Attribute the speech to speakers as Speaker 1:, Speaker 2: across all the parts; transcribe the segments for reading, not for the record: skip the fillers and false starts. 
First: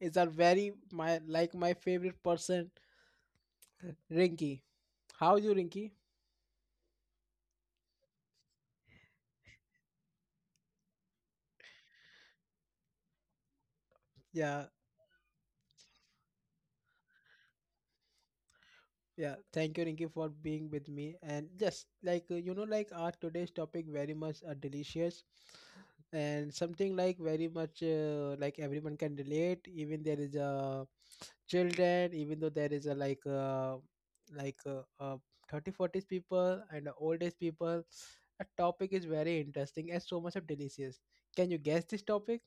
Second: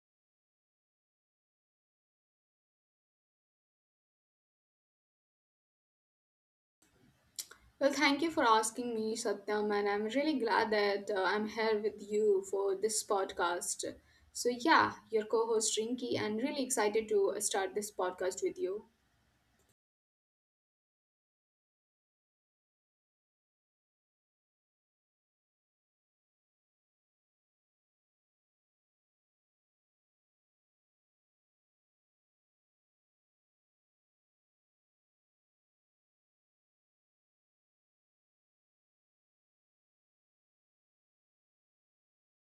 Speaker 1: is our very my like my favorite person Rinky. How are you Rinky?
Speaker 2: Well, thank you for asking me, Satyam, and I'm really glad that I'm here with you for this podcast. So,
Speaker 1: Yeah,
Speaker 2: yeah, your co host Rinky, and really excited to start this podcast with you.
Speaker 1: Yeah, thank you, Rinki, for being with me. And just like you know, like our today's topic very much delicious, and something like very much like everyone can relate. Even there is a children, even though there is a like like uh, uh, 30, forties people and old age people. A topic is very interesting and so much of delicious. Can you guess this topic?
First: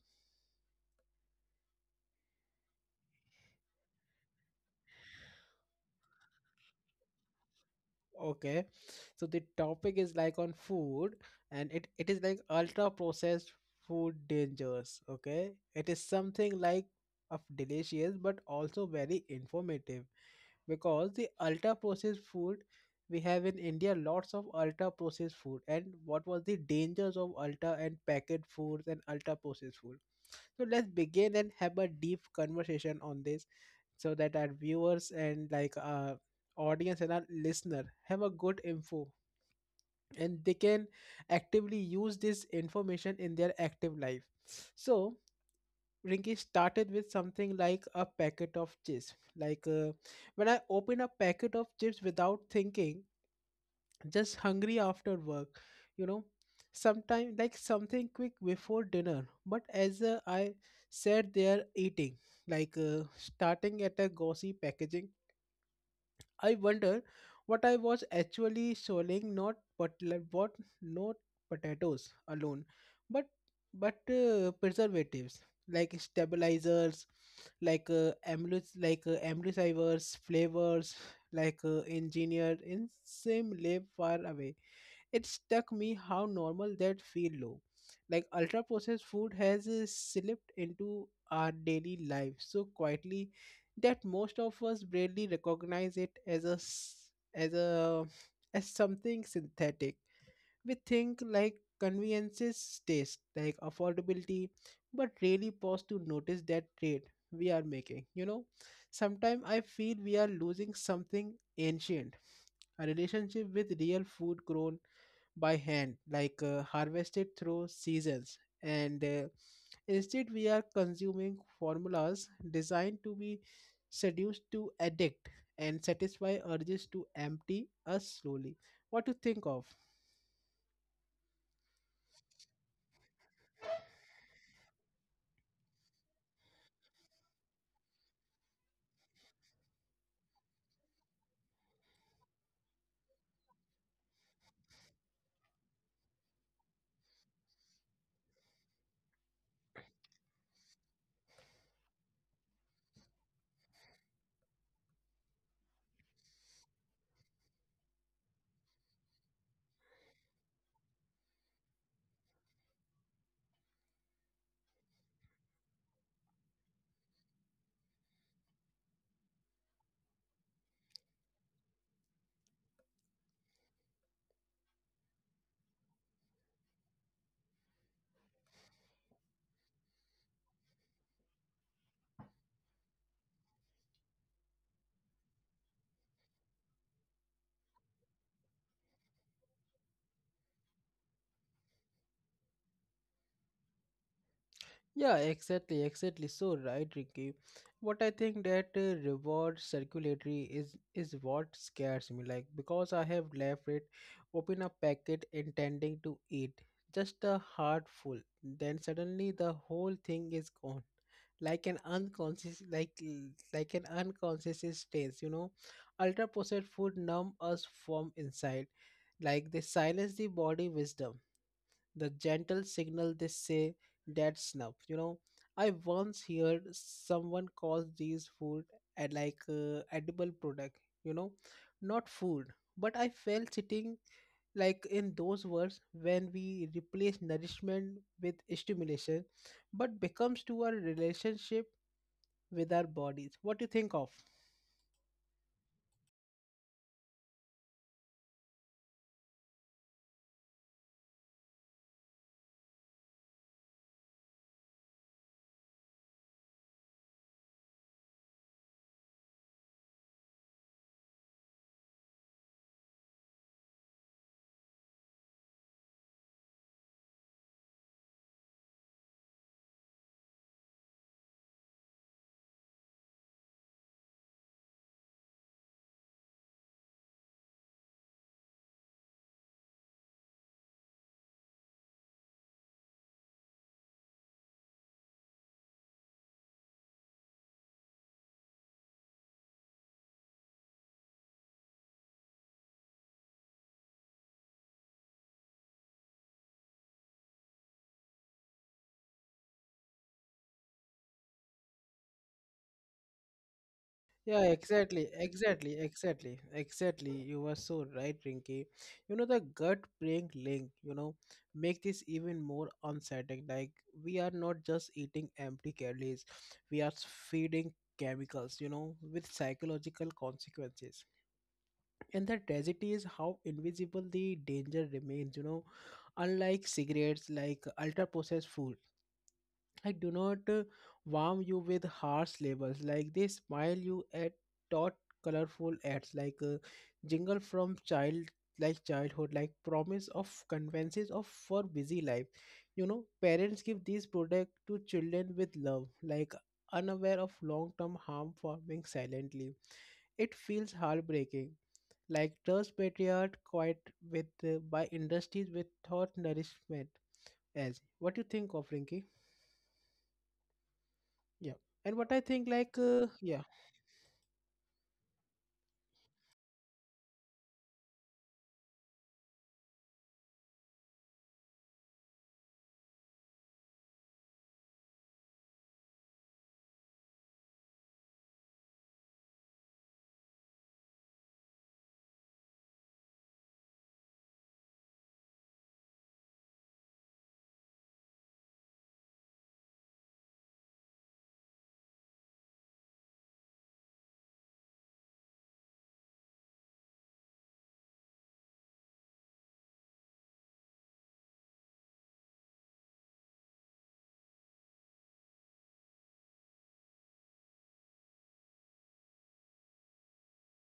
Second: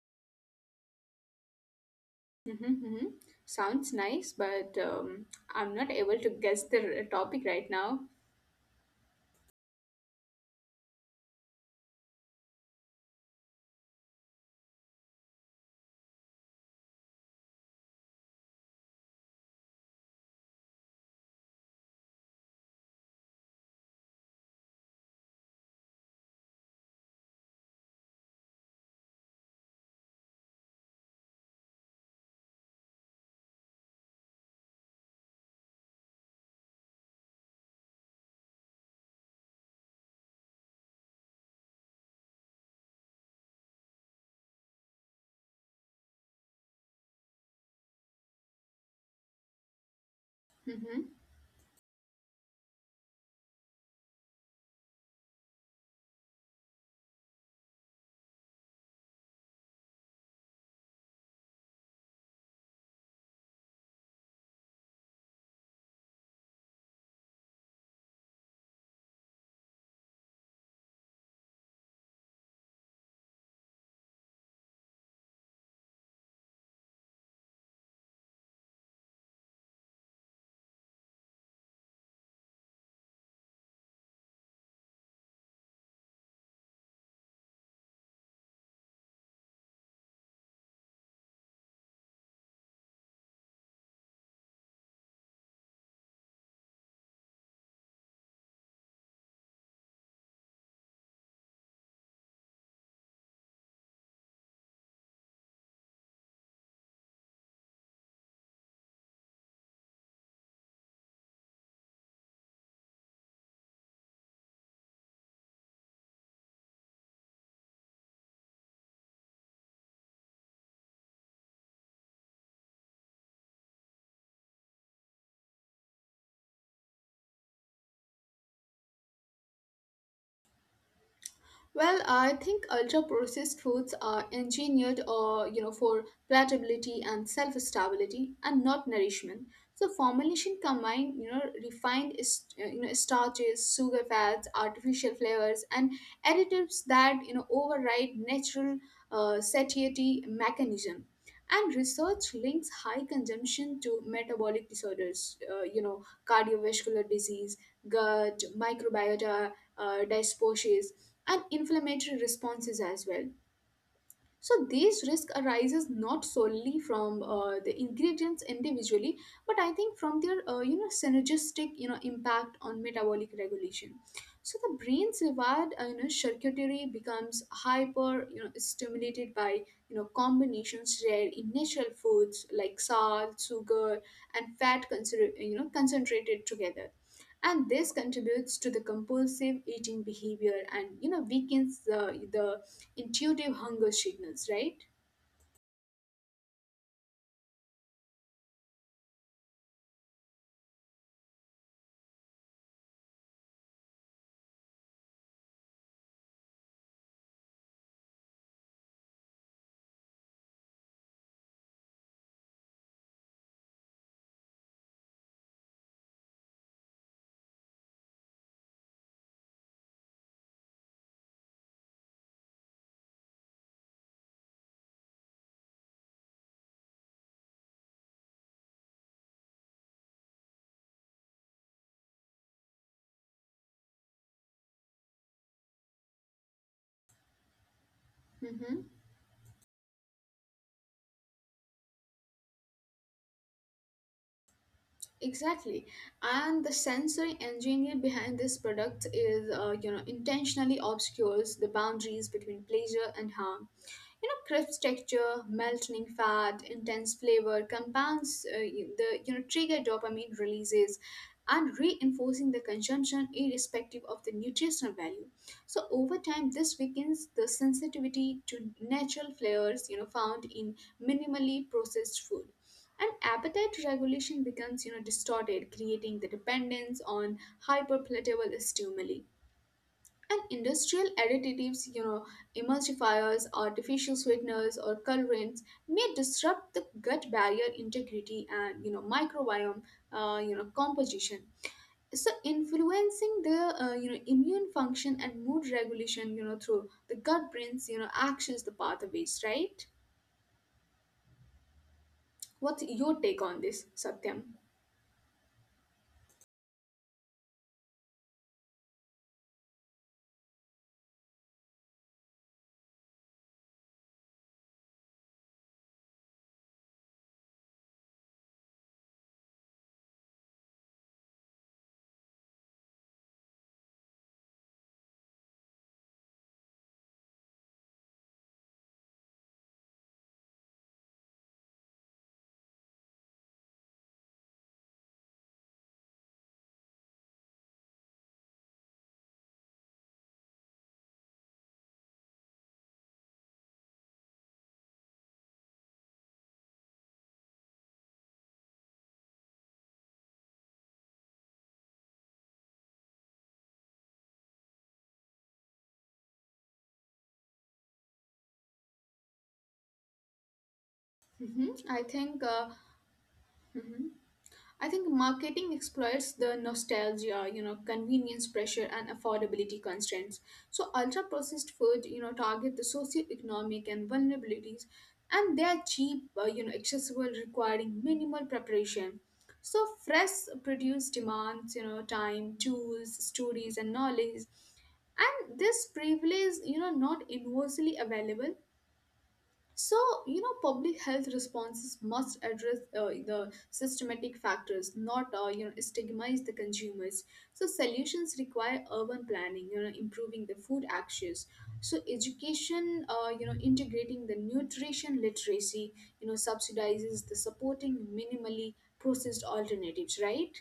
Speaker 2: Mm-hmm, mm-hmm. Sounds nice, but I'm not able to guess the topic right now.
Speaker 1: Okay, so the topic is like on food, and it is like ultra processed food dangers. Okay, it is something like of delicious but also very informative because the ultra processed food we have in India lots of ultra processed food and what was the dangers of ultra and packet foods and ultra processed food. So let's begin and have a deep conversation on this so that our viewers and like audience and our listener have a good info and they can actively use this information in their active life so rinky started with something like a packet of chips like when I open a
Speaker 2: Mm-hmm.
Speaker 1: packet of chips without thinking, just hungry after work, you know, sometime like something quick before dinner but as I sat there eating like starting at a glossy packaging. I wonder what I was actually selling, not but what, not potatoes alone, but but preservatives like stabilizers, like amylus, like emulsifiers, flavors, like engineered in same lab far away. It struck me how normal that feel low. Like ultra processed food has slipped into our daily life so quietly that most of us barely recognize it as a s- as a as something synthetic. We think like conveniences taste, like affordability, but really pause to notice that trade we are making. You know, sometimes I feel we are losing something ancient, a relationship with real food grown by hand, like harvested through seasons. And instead, we are consuming formulas designed to be seduced to addict and satisfy urges to empty us slowly. What to think of?
Speaker 2: Well, I think ultra-processed foods are engineered, for palatability and self-stability, and not nourishment. So formulation combine, you know, refined, starches, sugar fats, artificial flavors, and additives that you know override natural satiety mechanism. And research links high consumption to metabolic disorders, cardiovascular disease, gut microbiota dysbiosis and inflammatory responses as well. So these risk arises not solely from the ingredients individually, but I think from their synergistic you know impact on metabolic regulation. So the brain's reward circuitry becomes hyper you know stimulated by you know combinations rare in natural foods like salt, sugar, and fat concentrated together, and this contributes to the compulsive eating behavior and you know weakens the intuitive hunger signals, right?
Speaker 1: Yeah, exactly, exactly. So right, Ricky. What I think that reward circulatory is what scares me. Like because I have left it, open a packet intending to eat just a heart full. Then suddenly the whole thing is gone, like an unconscious, like an unconscious state. You know, ultra processed food numb us from inside. Like they silence the body wisdom, the gentle signal they say dead snuff, you know. I once heard someone calls these food and like edible product, you know, not food, but I felt sitting like in those words when we replace nourishment with
Speaker 2: Mm-hmm,
Speaker 1: stimulation but becomes to our relationship with our bodies. What do you think of?
Speaker 2: exactly. And the sensory engineering behind this product is, you know, intentionally obscures the boundaries between pleasure and harm. You know, crisp texture, melting fat, intense flavor compounds you- the you know trigger dopamine releases and reinforcing the consumption irrespective of the nutritional value. So over time, this weakens the sensitivity to natural flavors you know found in minimally processed food. And appetite regulation becomes, you know, distorted, creating the dependence on hyperpalatable stimuli. And industrial additives, you know, emulsifiers, artificial sweeteners, or colorants may disrupt the gut barrier integrity and you know microbiome, composition. So influencing the immune function and mood regulation, you know, through the gut brain's you know actions the pathways, right? What's your take on this,
Speaker 1: Yeah,
Speaker 2: Satyam?
Speaker 1: exactly. You were so right, Rinky. You know, the gut-brain link, you know, make this even more unsettling. Like, we are not just eating empty calories, we are feeding chemicals, you know, with psychological consequences. And the tragedy is how invisible the danger remains, you know, unlike cigarettes, like ultra-processed food, I do not warm you with harsh labels. Like they smile you at dot colorful ads like jingle from childhood, like promise of conveniences of for busy life, you know, parents give these products to children with love, like unaware of long-term harm forming silently. It feels heartbreaking, like trust patriarch quite with by industries with thought nourishment as. What do you think of Rinky? Yeah. And what
Speaker 2: I
Speaker 1: I think,
Speaker 2: think.
Speaker 1: like,
Speaker 2: Mhm. I think marketing exploits the nostalgia, you know, convenience pressure and affordability constraints. So ultra processed food, you know, target the socioeconomic and vulnerabilities, and they are cheap, you know, accessible requiring minimal preparation. So fresh produce demands, you know, time, tools, stories and knowledge, and this privilege you know not universally available. So, you know, public health responses must address the systematic factors, not, you know, stigmatize the consumers. So, solutions require urban planning, you know, improving the food access. So, education, you know, integrating the nutrition literacy, you know, subsidizes the supporting minimally processed alternatives, right?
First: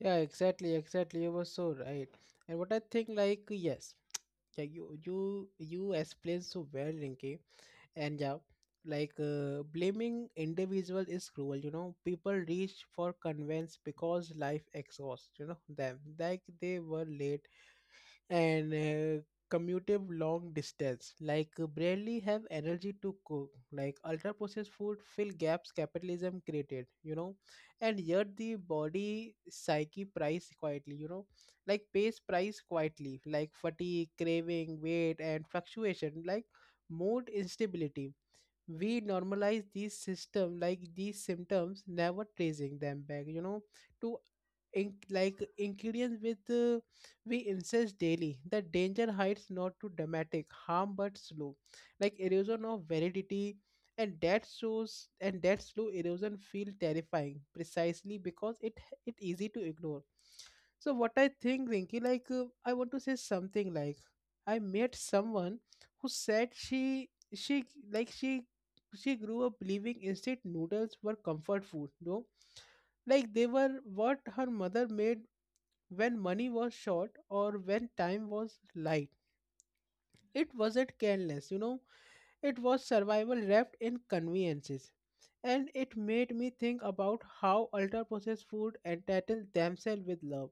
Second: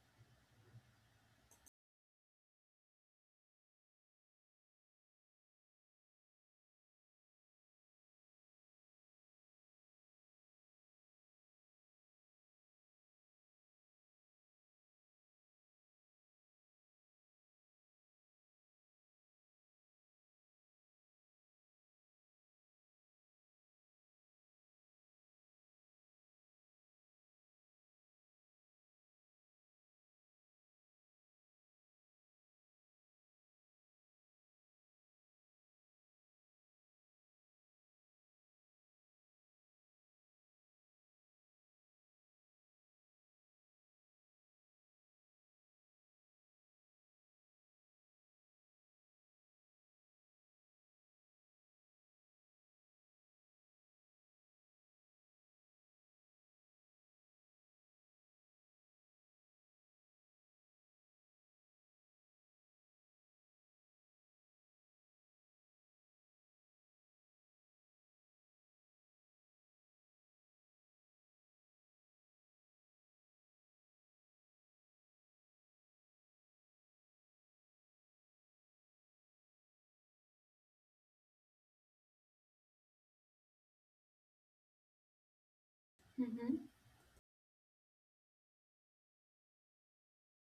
Speaker 1: yeah, exactly, exactly. You were so right. And what I think, like, yes, yeah, you explained so well, Rinki. And yeah, like, blaming individual is cruel. You know, people reach for convenience because life exhausts. You know them, like they were late and commutative long distance like barely have energy to cook, like ultra processed food fill gaps capitalism created, you know. And yet the body psyche price quietly, you know, like pays price quietly, like fatigue craving weight and fluctuation, like mood instability. We normalize these system, like these symptoms never tracing them back, you know, to in, like ingredients with we insist daily the danger hides not too dramatic harm but slow, like erosion of validity. And that shows and that slow erosion feel terrifying precisely because it easy to ignore. So what I think Rinky, like I want to say something like I met someone who said she like she grew up believing instant noodles were comfort food, though. Like they were what her mother made when money was short or when time was light. It wasn't careless, you know, it was survival wrapped in conveniences. And it made me
Speaker 2: Mm-hmm.
Speaker 1: think about how ultra processed food entitle themselves with love,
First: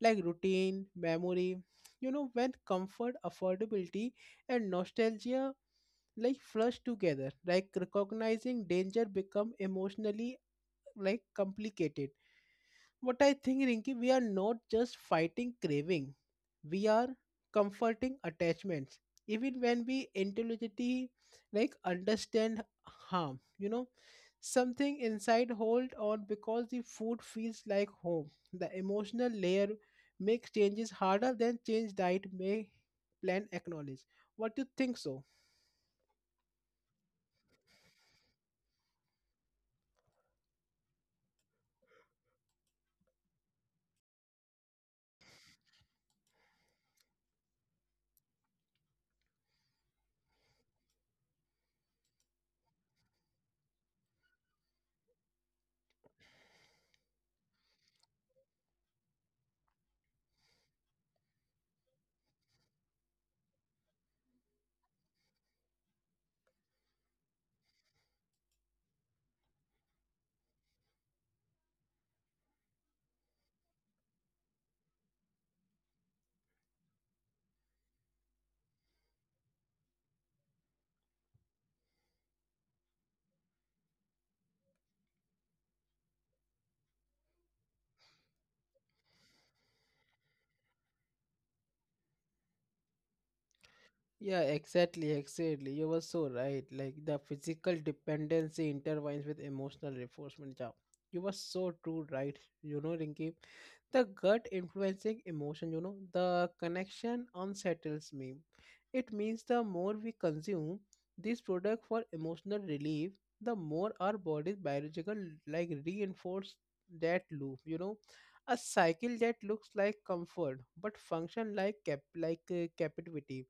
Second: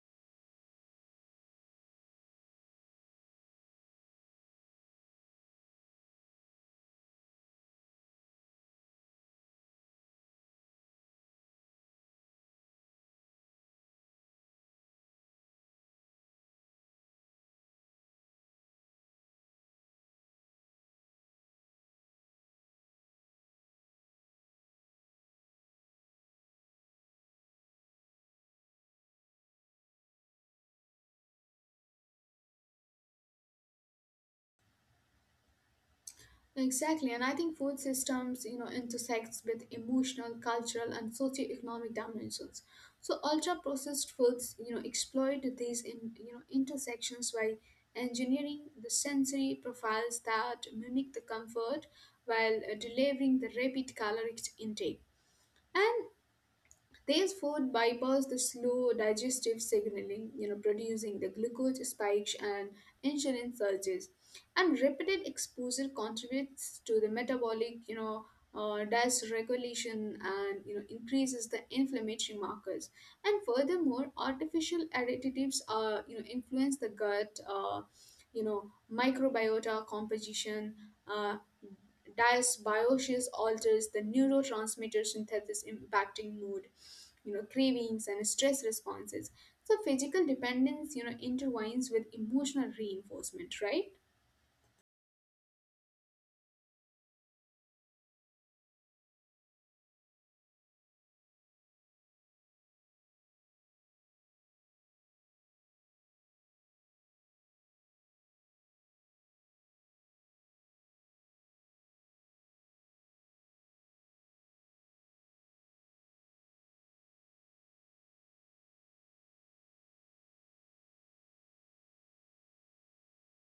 Speaker 1: like routine, memory, you know, when comfort, affordability, and nostalgia like flush together, like recognizing danger become emotionally like complicated. What I think, Rinki, we are not just fighting craving, we are comforting attachments. Even when we intelligently like understand harm, you know, something inside hold on because the food feels like home. The emotional layer makes changes harder than change diet may plan acknowledge. What do you think so?
Speaker 2: Exactly, and I think food systems, you know, intersects with emotional, cultural, and socio-economic dimensions. So ultra-processed foods, you know, exploit these in you know intersections by engineering the sensory profiles that mimic the comfort while delivering the rapid caloric intake. And these food bypass the slow digestive signaling, you know, producing the glucose spikes and insulin surges. And repeated exposure contributes to the metabolic, you know, dysregulation and you know increases the inflammatory markers. And furthermore, artificial additives are you know influence the gut, microbiota composition. Uh, Dysbiosis alters the neurotransmitter synthesis impacting mood you know cravings and stress responses. So physical dependence you know intertwines with emotional reinforcement, right?
Speaker 1: Yeah, exactly, exactly. You were so right. Like the physical dependency intertwines with emotional reinforcement. Yeah. You were so true, right? You know, Rinky. The gut influencing emotion, you know, the connection unsettles me. It means the more we consume this product for emotional relief, the more our body's biological like reinforce that loop, you know. A cycle that looks like comfort but function like captivity.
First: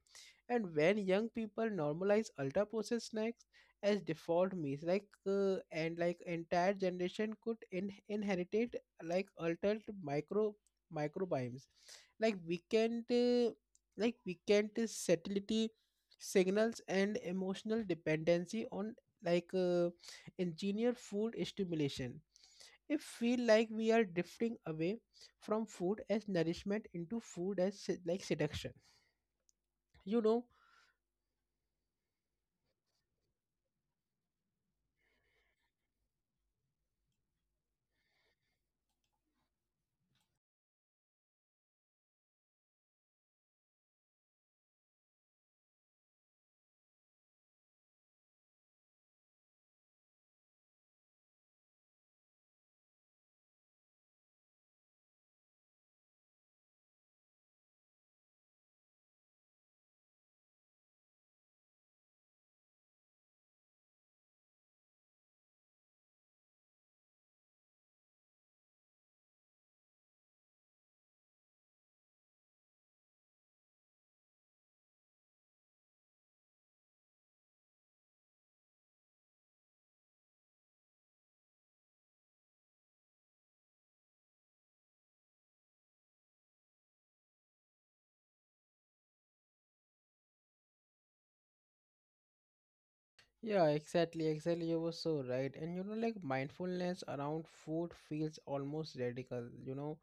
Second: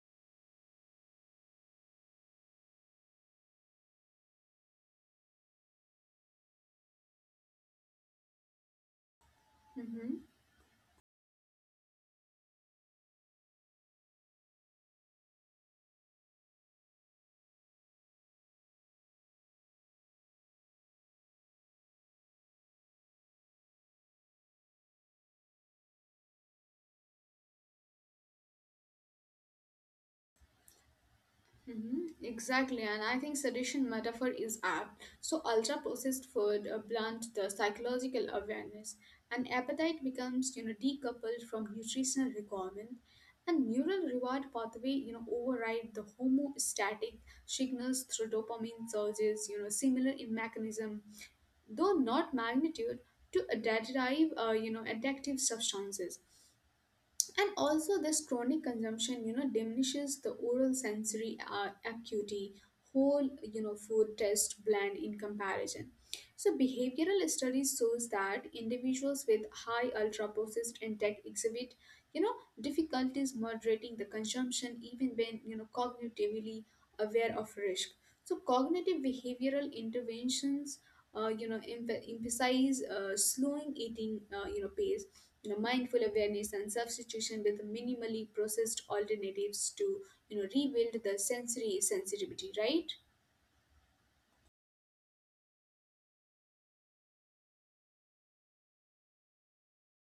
Speaker 1: And when young people normalize ultra processed snacks as default meals, like and like entire generation could inherit like altered
Speaker 2: Mm-hmm,
Speaker 1: microbiomes, like we weekend uh, like we can weekend satiety signals and emotional dependency on like engineered food stimulation. It feel like we are drifting away from food as nourishment into food as seduction. You know.
Speaker 2: mm-hmm, exactly, and I think sedition metaphor is apt. So ultra processed food blunt the psychological awareness, and appetite becomes you know decoupled from nutritional requirement, and neural reward pathway you know override the homostatic signals through dopamine surges. You know similar in mechanism though not magnitude, to derive you know addictive substances, and also this chronic consumption you know diminishes the oral sensory acuity, whole you know food taste blend in comparison. So behavioral studies shows that individuals with high ultra processed intake exhibit you know difficulties moderating the consumption even when you know cognitively aware of risk. So cognitive behavioral interventions emphasize slowing eating you know pace, you know, mindful awareness and substitution with minimally processed alternatives to you know rebuild the sensory sensitivity, right?
Speaker 1: Yeah, exactly, exactly. You were so right. And you know, like mindfulness around food feels almost radical. You know,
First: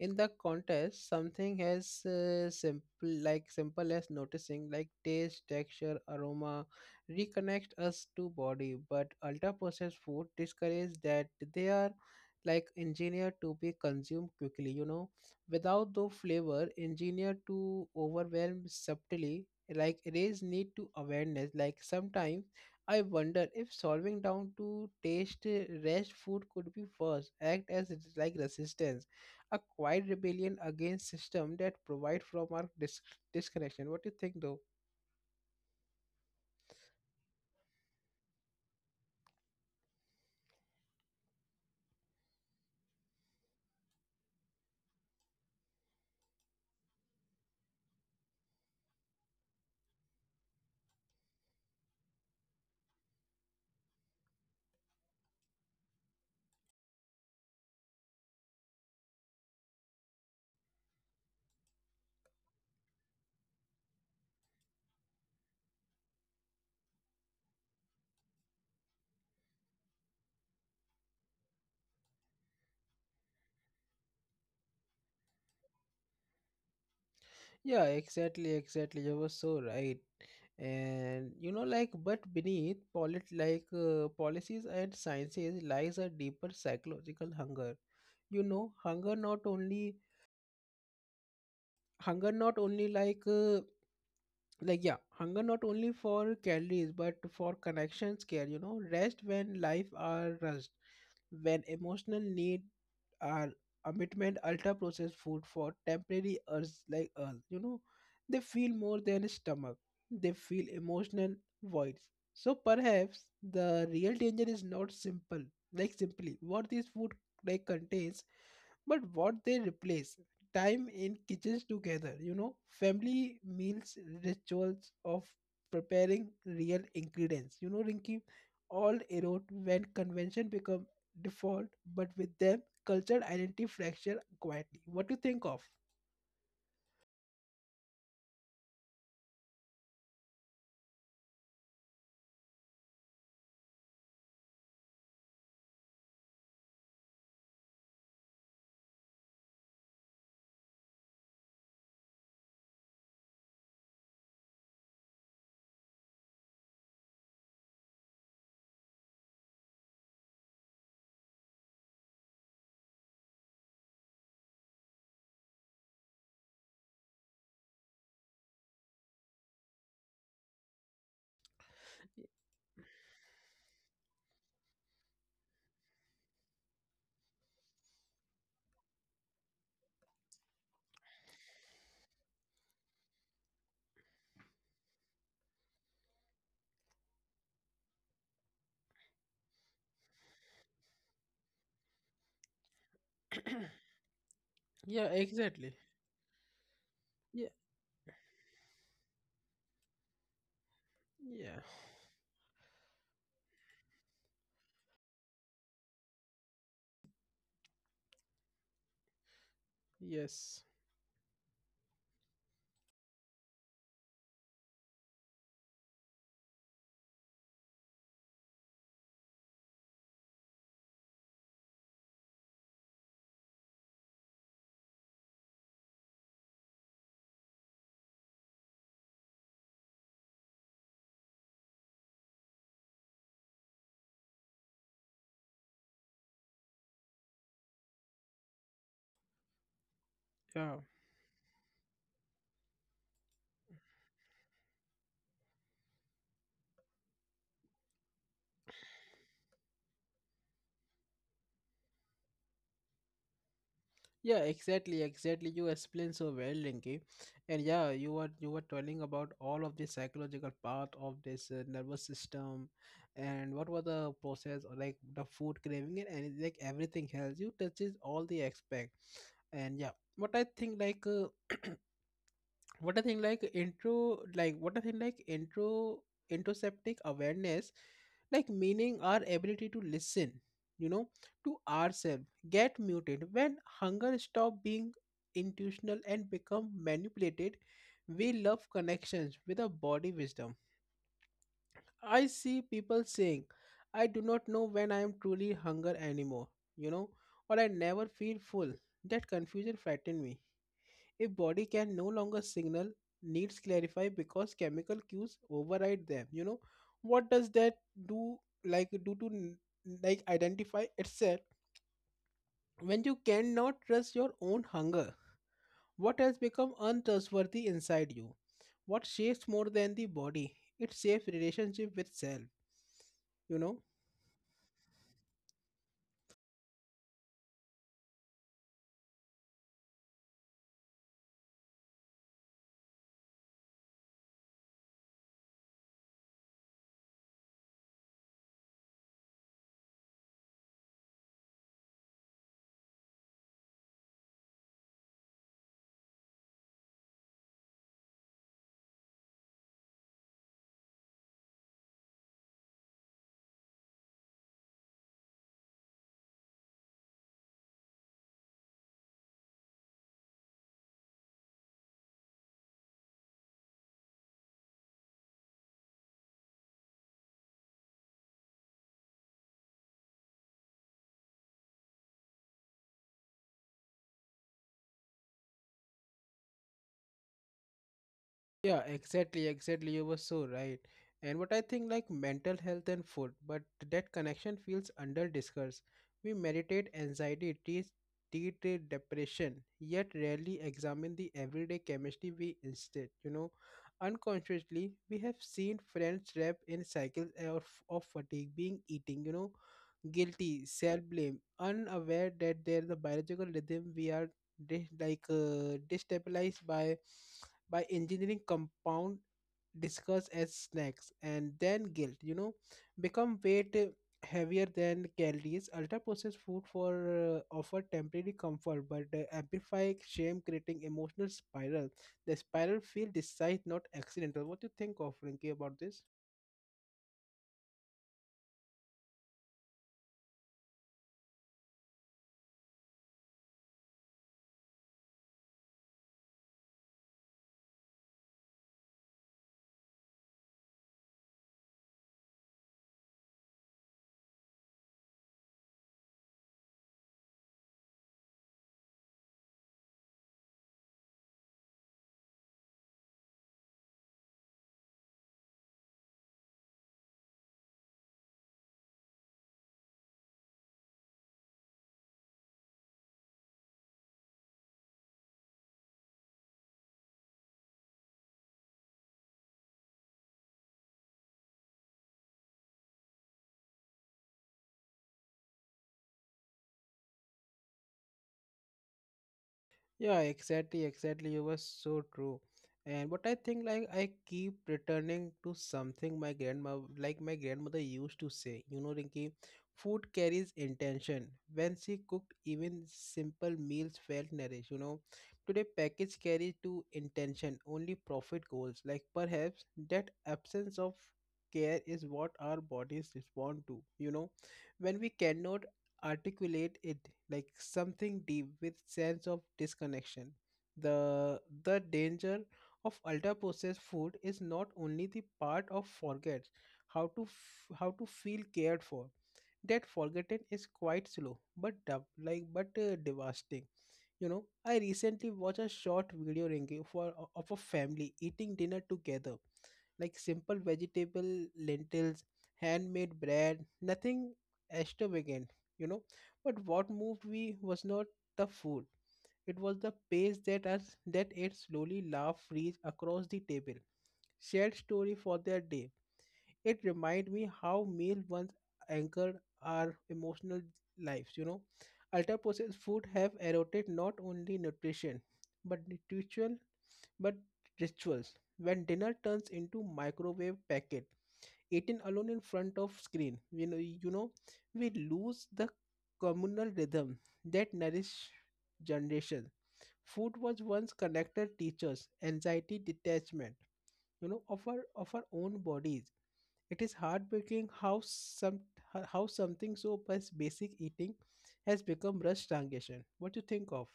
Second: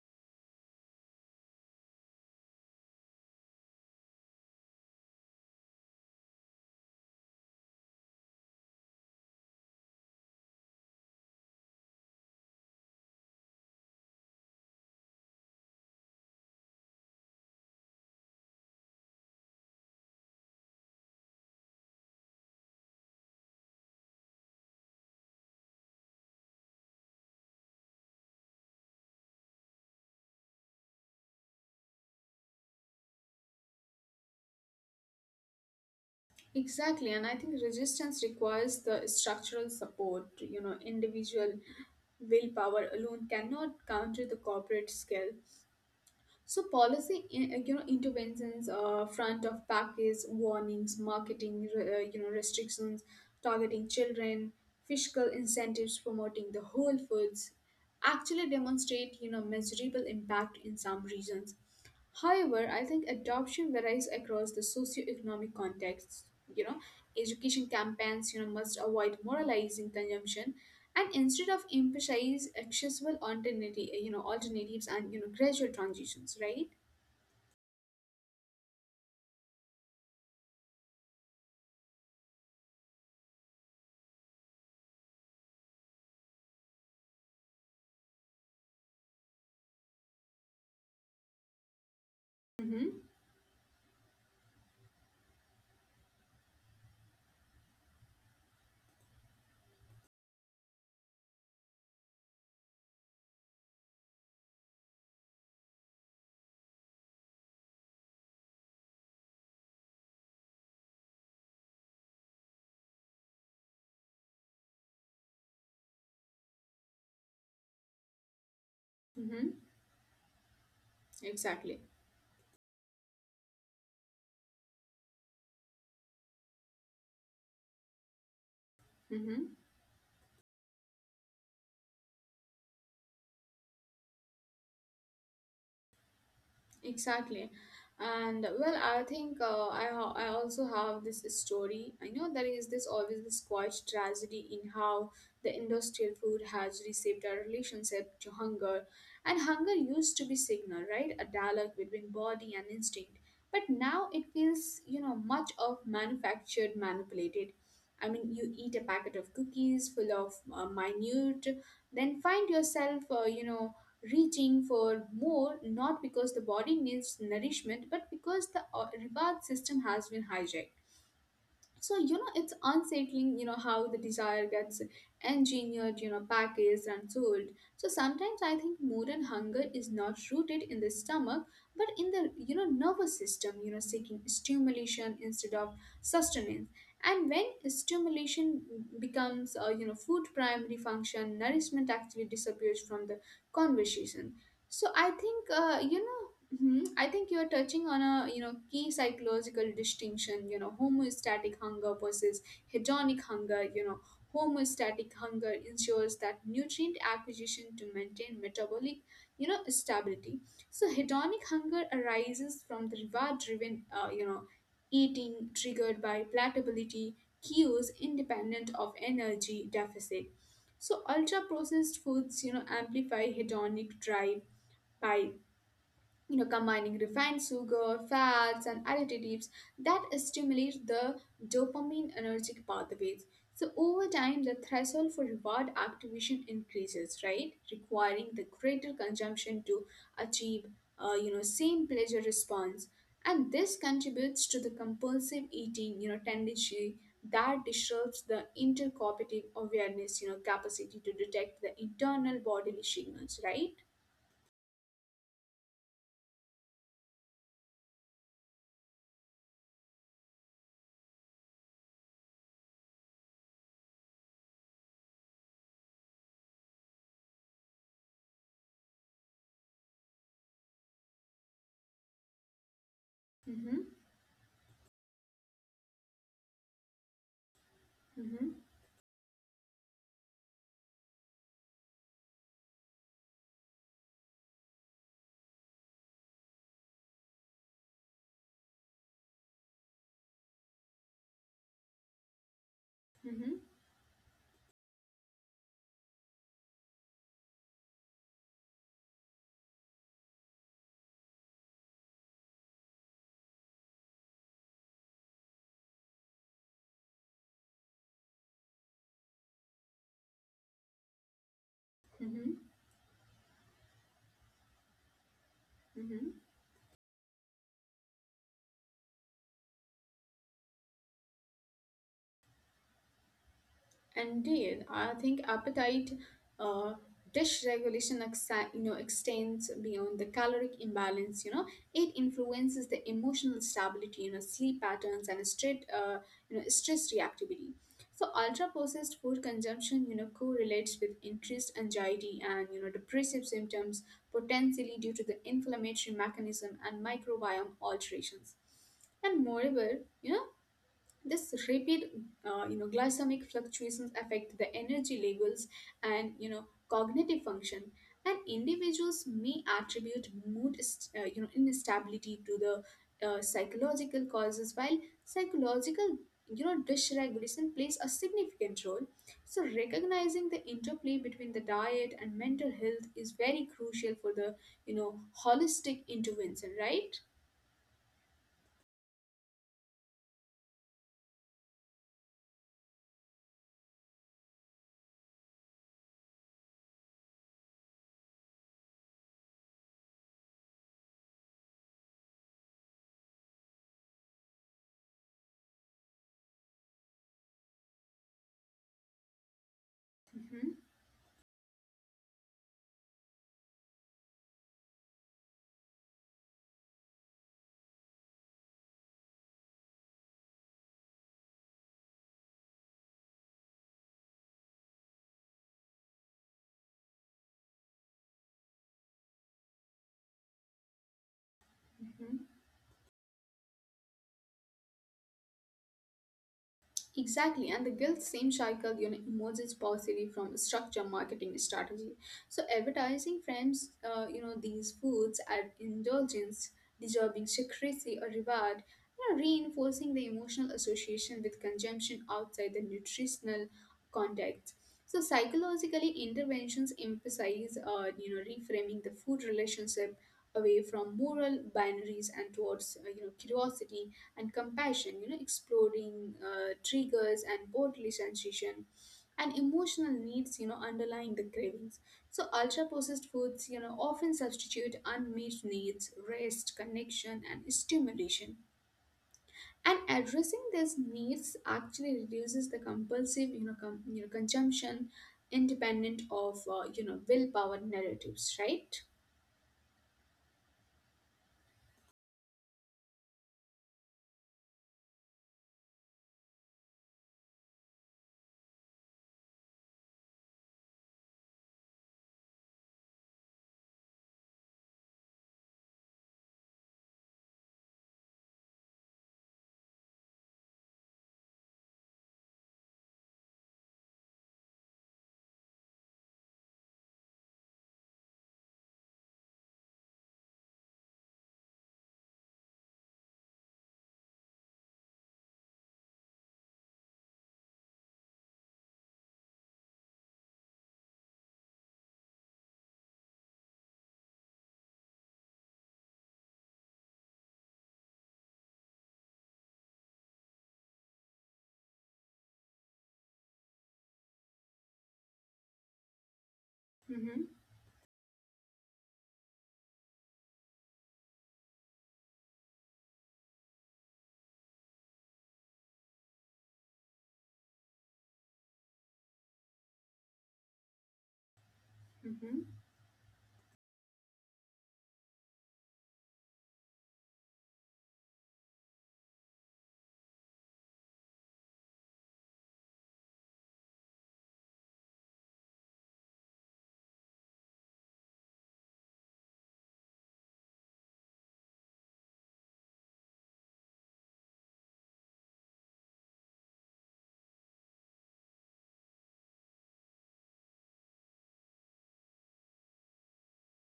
Speaker 1: in the contest, something as simple as noticing, like taste, texture, aroma, reconnect us to body. But ultra processed food discourages that. They are like engineered to be consumed quickly. You know, without the flavor, engineered to overwhelm subtly. Like raise need to awareness. Like sometimes I wonder if solving down to taste rest food could be first act as it is like resistance, a quiet rebellion against system that provide from our disconnection. What do you think though?
Speaker 2: Exactly, and I think resistance requires the structural support. You know individual willpower alone cannot counter the corporate skill. So policy, you know, interventions, front of package warnings, marketing, you know, restrictions, targeting children, fiscal incentives promoting the whole foods, actually demonstrate you know measurable impact in some regions. However, I think adoption varies across the socioeconomic contexts. You know, education campaigns, you know, must avoid moralizing consumption and instead of emphasize accessible alternative, you know, alternatives and, you know, gradual transitions, right?
Speaker 1: Yeah, exactly, exactly. You were so right. And you know, like, but beneath polit like policies and sciences lies a deeper psychological hunger. You know, hunger not only
Speaker 2: Mm-hmm.
Speaker 1: like. Like yeah hunger not only for calories but for connections care, you know, rest when life are rushed, when emotional need are commitment ultra processed food for temporary urges like us, you know. They feel more than stomach, they feel emotional voids. So perhaps the real danger is not simple like simply what this food like contains but what
Speaker 2: Mm-hmm.
Speaker 1: they replace, time in kitchens
Speaker 2: Exactly.
Speaker 1: together, you know, family meals, rituals of preparing real ingredients, you know Rinky, all erode
Speaker 2: Mm-hmm.
Speaker 1: when convention become default. But with them cultural identity fracture quietly. What do you think of?
Speaker 2: Exactly. And well, I think I also have this story. I know there is this always this quite tragedy in how the industrial food has reshaped our relationship to hunger. And hunger used to be signal, right? A dialogue between body and instinct. But now it feels, you know, much of manufactured, manipulated. I mean, you eat a packet of cookies full of minute, then find yourself, you know, reaching for more not because the body needs nourishment but because the reward system has been hijacked. So you know it's unsettling you know how the desire gets engineered you know packaged and sold. So sometimes I think modern hunger is not rooted in the stomach but in the you know nervous system, you know seeking stimulation instead of sustenance. And when stimulation becomes you know food primary function, nourishment actually disappears from the conversation. So
Speaker 1: Yeah,
Speaker 2: I think
Speaker 1: exactly.
Speaker 2: you know, I think
Speaker 1: Yeah,
Speaker 2: you're touching on a you know key psychological distinction. You know,
Speaker 1: yeah,
Speaker 2: homeostatic hunger versus hedonic hunger. You know, homeostatic hunger ensures that nutrient acquisition to maintain metabolic you know stability.
Speaker 1: yes,
Speaker 2: So hedonic hunger arises from the reward-driven you know eating triggered by palatability cues independent of energy deficit. So ultra processed foods, you know, amplify hedonic drive by you know, combining refined sugar, fats, and additives that stimulate the dopamine energetic pathways. So over time, the threshold for reward activation increases, right? Requiring the greater consumption to achieve,
Speaker 1: yeah,
Speaker 2: you know, same pleasure response, and this contributes to the compulsive eating, you know, tendency that disrupts the intercooperative awareness, you know, capacity to detect the internal bodily signals, right?
Speaker 1: yeah, exactly. You explained so well, Rinki, and yeah, you were telling about all of the psychological part of this nervous system, and what was the process, or like the food craving and any, like everything else. You touches all the aspect, and yeah, what I think like. What I think like
Speaker 2: Mm-hmm.
Speaker 1: intro like what I think like intro introseptic awareness like
Speaker 2: Mm-hmm.
Speaker 1: meaning our ability to listen, you know, to ourselves, get muted when hunger stop being intuitional and become manipulated. We love connections with a body wisdom. I see people saying
Speaker 2: Mm-hmm.
Speaker 1: I do not know when I am truly hunger anymore, you know, or I never feel full. That confusion frightened me. If body can no longer signal, needs clarify because chemical cues override them. You know, what does that do do to identify itself
Speaker 2: Mm-hmm,
Speaker 1: when you cannot trust your own hunger? What has
Speaker 2: mm-hmm.
Speaker 1: become untrustworthy inside you? What shapes more than the body? It shapes relationship with self, you know.
Speaker 2: Indeed, I think appetite uh, dish regulation you know extends beyond the caloric imbalance. You know, it influences the emotional stability, you know, sleep patterns and stress, stress reactivity. So ultra processed food consumption, you know, correlates with increased anxiety and you know depressive symptoms, potentially due to the inflammatory mechanism and microbiome alterations. And moreover, you know, this rapid, you know, glycemic fluctuations affect the energy levels and you know cognitive function. And individuals may attribute mood, you know, instability to the psychological causes, while psychological, you know, dysregulation plays a significant role. So recognizing the interplay between the diet and mental health is very crucial for the you know holistic intervention, right?
Speaker 1: Yeah, exactly, exactly. You were so right. And what I think like mental health and food, but that connection feels under discussed. We meditate anxiety, treat the depression, yet rarely examine the everyday chemistry we instead, you know. Unconsciously, we have seen friends trapped in cycles of fatigue being eating, guilty, self-blame, unaware that there's a biological rhythm we are destabilized by engineering compound discussed as snacks and then guilt, become weight, heavier than calories. Ultra processed food for offer temporary comfort but amplify shame, creating emotional spiral. The
Speaker 2: hmm
Speaker 1: spiral feel decides not accidental. What do you think of, Rinki, about this?
Speaker 2: Exactly, and the guilt same cycle you know, emerges possibly from structure marketing strategy. So advertising frames you know these foods as indulgence, deserving secrecy or reward, you know, reinforcing the emotional association with consumption outside the nutritional context. So psychologically, interventions emphasize you know reframing the food relationship away from moral binaries and towards you know curiosity and compassion, you know, exploring triggers and bodily sensation and emotional needs, you know, underlying the cravings. So ultra processed foods, you know, often substitute unmet needs, rest, connection, and stimulation. And addressing these needs actually reduces the compulsive, you know consumption independent of, you know, willpower narratives, right?
Speaker 1: Yeah, exactly, exactly. You were so true. And what I think, I keep returning to something my grandma, like my grandmother used to say, you know, Rinki, food carries intention. When she cooked, even simple meals felt nourished, you know. Today, package carry to intention, only profit goals. Like, perhaps that absence of care is what our bodies respond to, you know. When we cannot articulate it, like something deep with sense of disconnection. The danger of ultra processed food is not only the part of forgets how to feel cared for. That forgotten is quite slow, but devastating. You know, I recently watched a short video review for of a family eating dinner together, like simple vegetable, lentils, handmade bread, nothing extravagant, you know. But what moved
Speaker 2: Mm-hmm.
Speaker 1: me was not the food; it was the pace that us that it slowly laugh reached across the table, shared story for their day. It reminded me how meal once anchored our emotional lives, you know. Ultra
Speaker 2: Mm-hmm.
Speaker 1: processed food have eroded not only nutrition but ritual but rituals. When dinner turns into microwave packet, eaten alone in front of screen, you know, we lose the communal rhythm that nourish generation. Food was once connected teachers, anxiety, detachment, you know, of our own bodies. It is heartbreaking how something so as basic eating has become rushed transition. What do you think of?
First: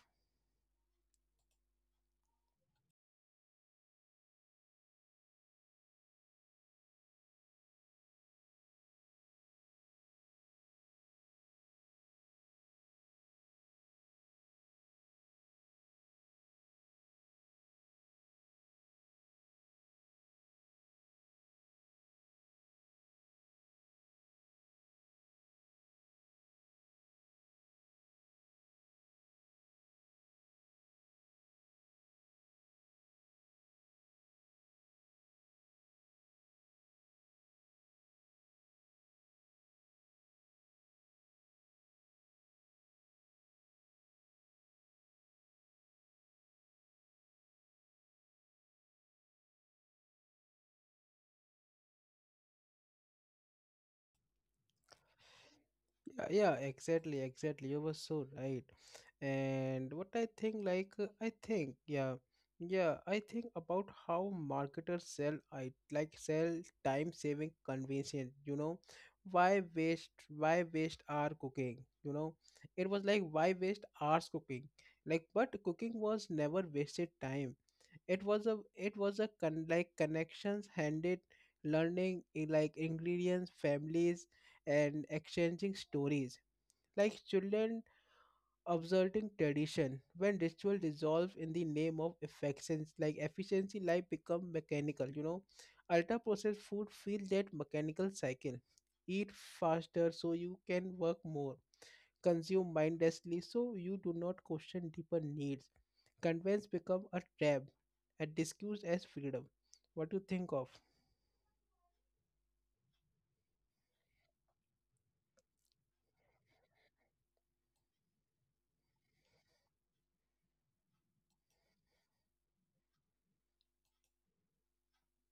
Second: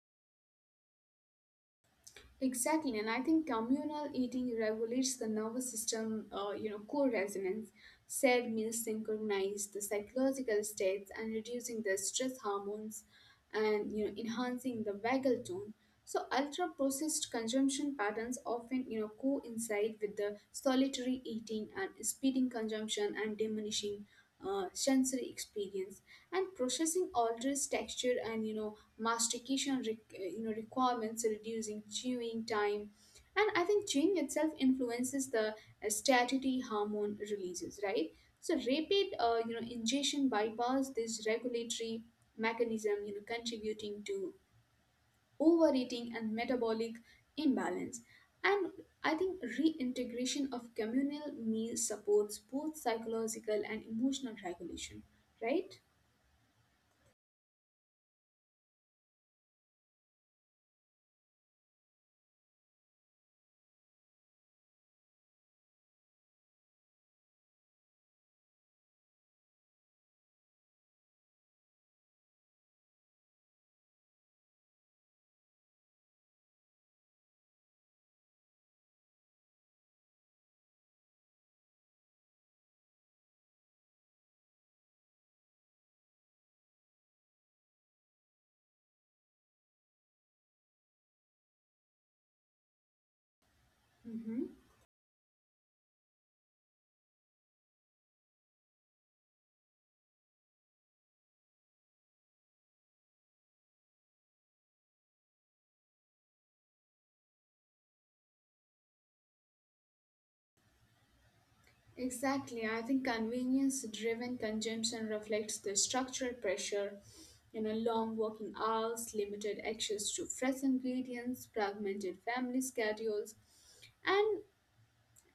Speaker 2: Exactly, and I think communal eating regulates the nervous system, you know, core resonance. Shared meals synchronize the psychological states and reducing the stress hormones, and you know, enhancing the vagal tone. So, ultra-processed consumption patterns often, you know, coincide with the solitary eating and speeding consumption and diminishing sensory experience, and processing alters texture and you know mastication you know requirements, reducing chewing time. And I think chewing itself influences the statutory hormone releases, right? So rapid you know ingestion bypass this regulatory mechanism, you know contributing to overeating and metabolic imbalance. And I think reintegration of communal meals supports both psychological and emotional regulation, right?
Speaker 1: Yeah, yeah, exactly, exactly. You were so right. And what I think, like, I think about how marketers sell, I like sell time-saving convenience. You know, why waste? Why waste our cooking? You know, it was like why waste hours cooking? Like, but cooking was never wasted time. It was a connections handed, learning I- like ingredients, families, and exchanging stories, like children observing tradition. When ritual dissolve in the name of affections like efficiency, life become
Speaker 2: Mm-hmm.
Speaker 1: mechanical, you know. Ultra processed food feel that mechanical cycle: eat faster so you can work more, consume mindlessly so you do not question deeper needs. Convenience become a trap and disguised as freedom. What do you think of?
Speaker 2: Exactly. I think convenience driven consumption reflects the structural pressure, you know, long working hours, limited access to fresh ingredients, fragmented family schedules, and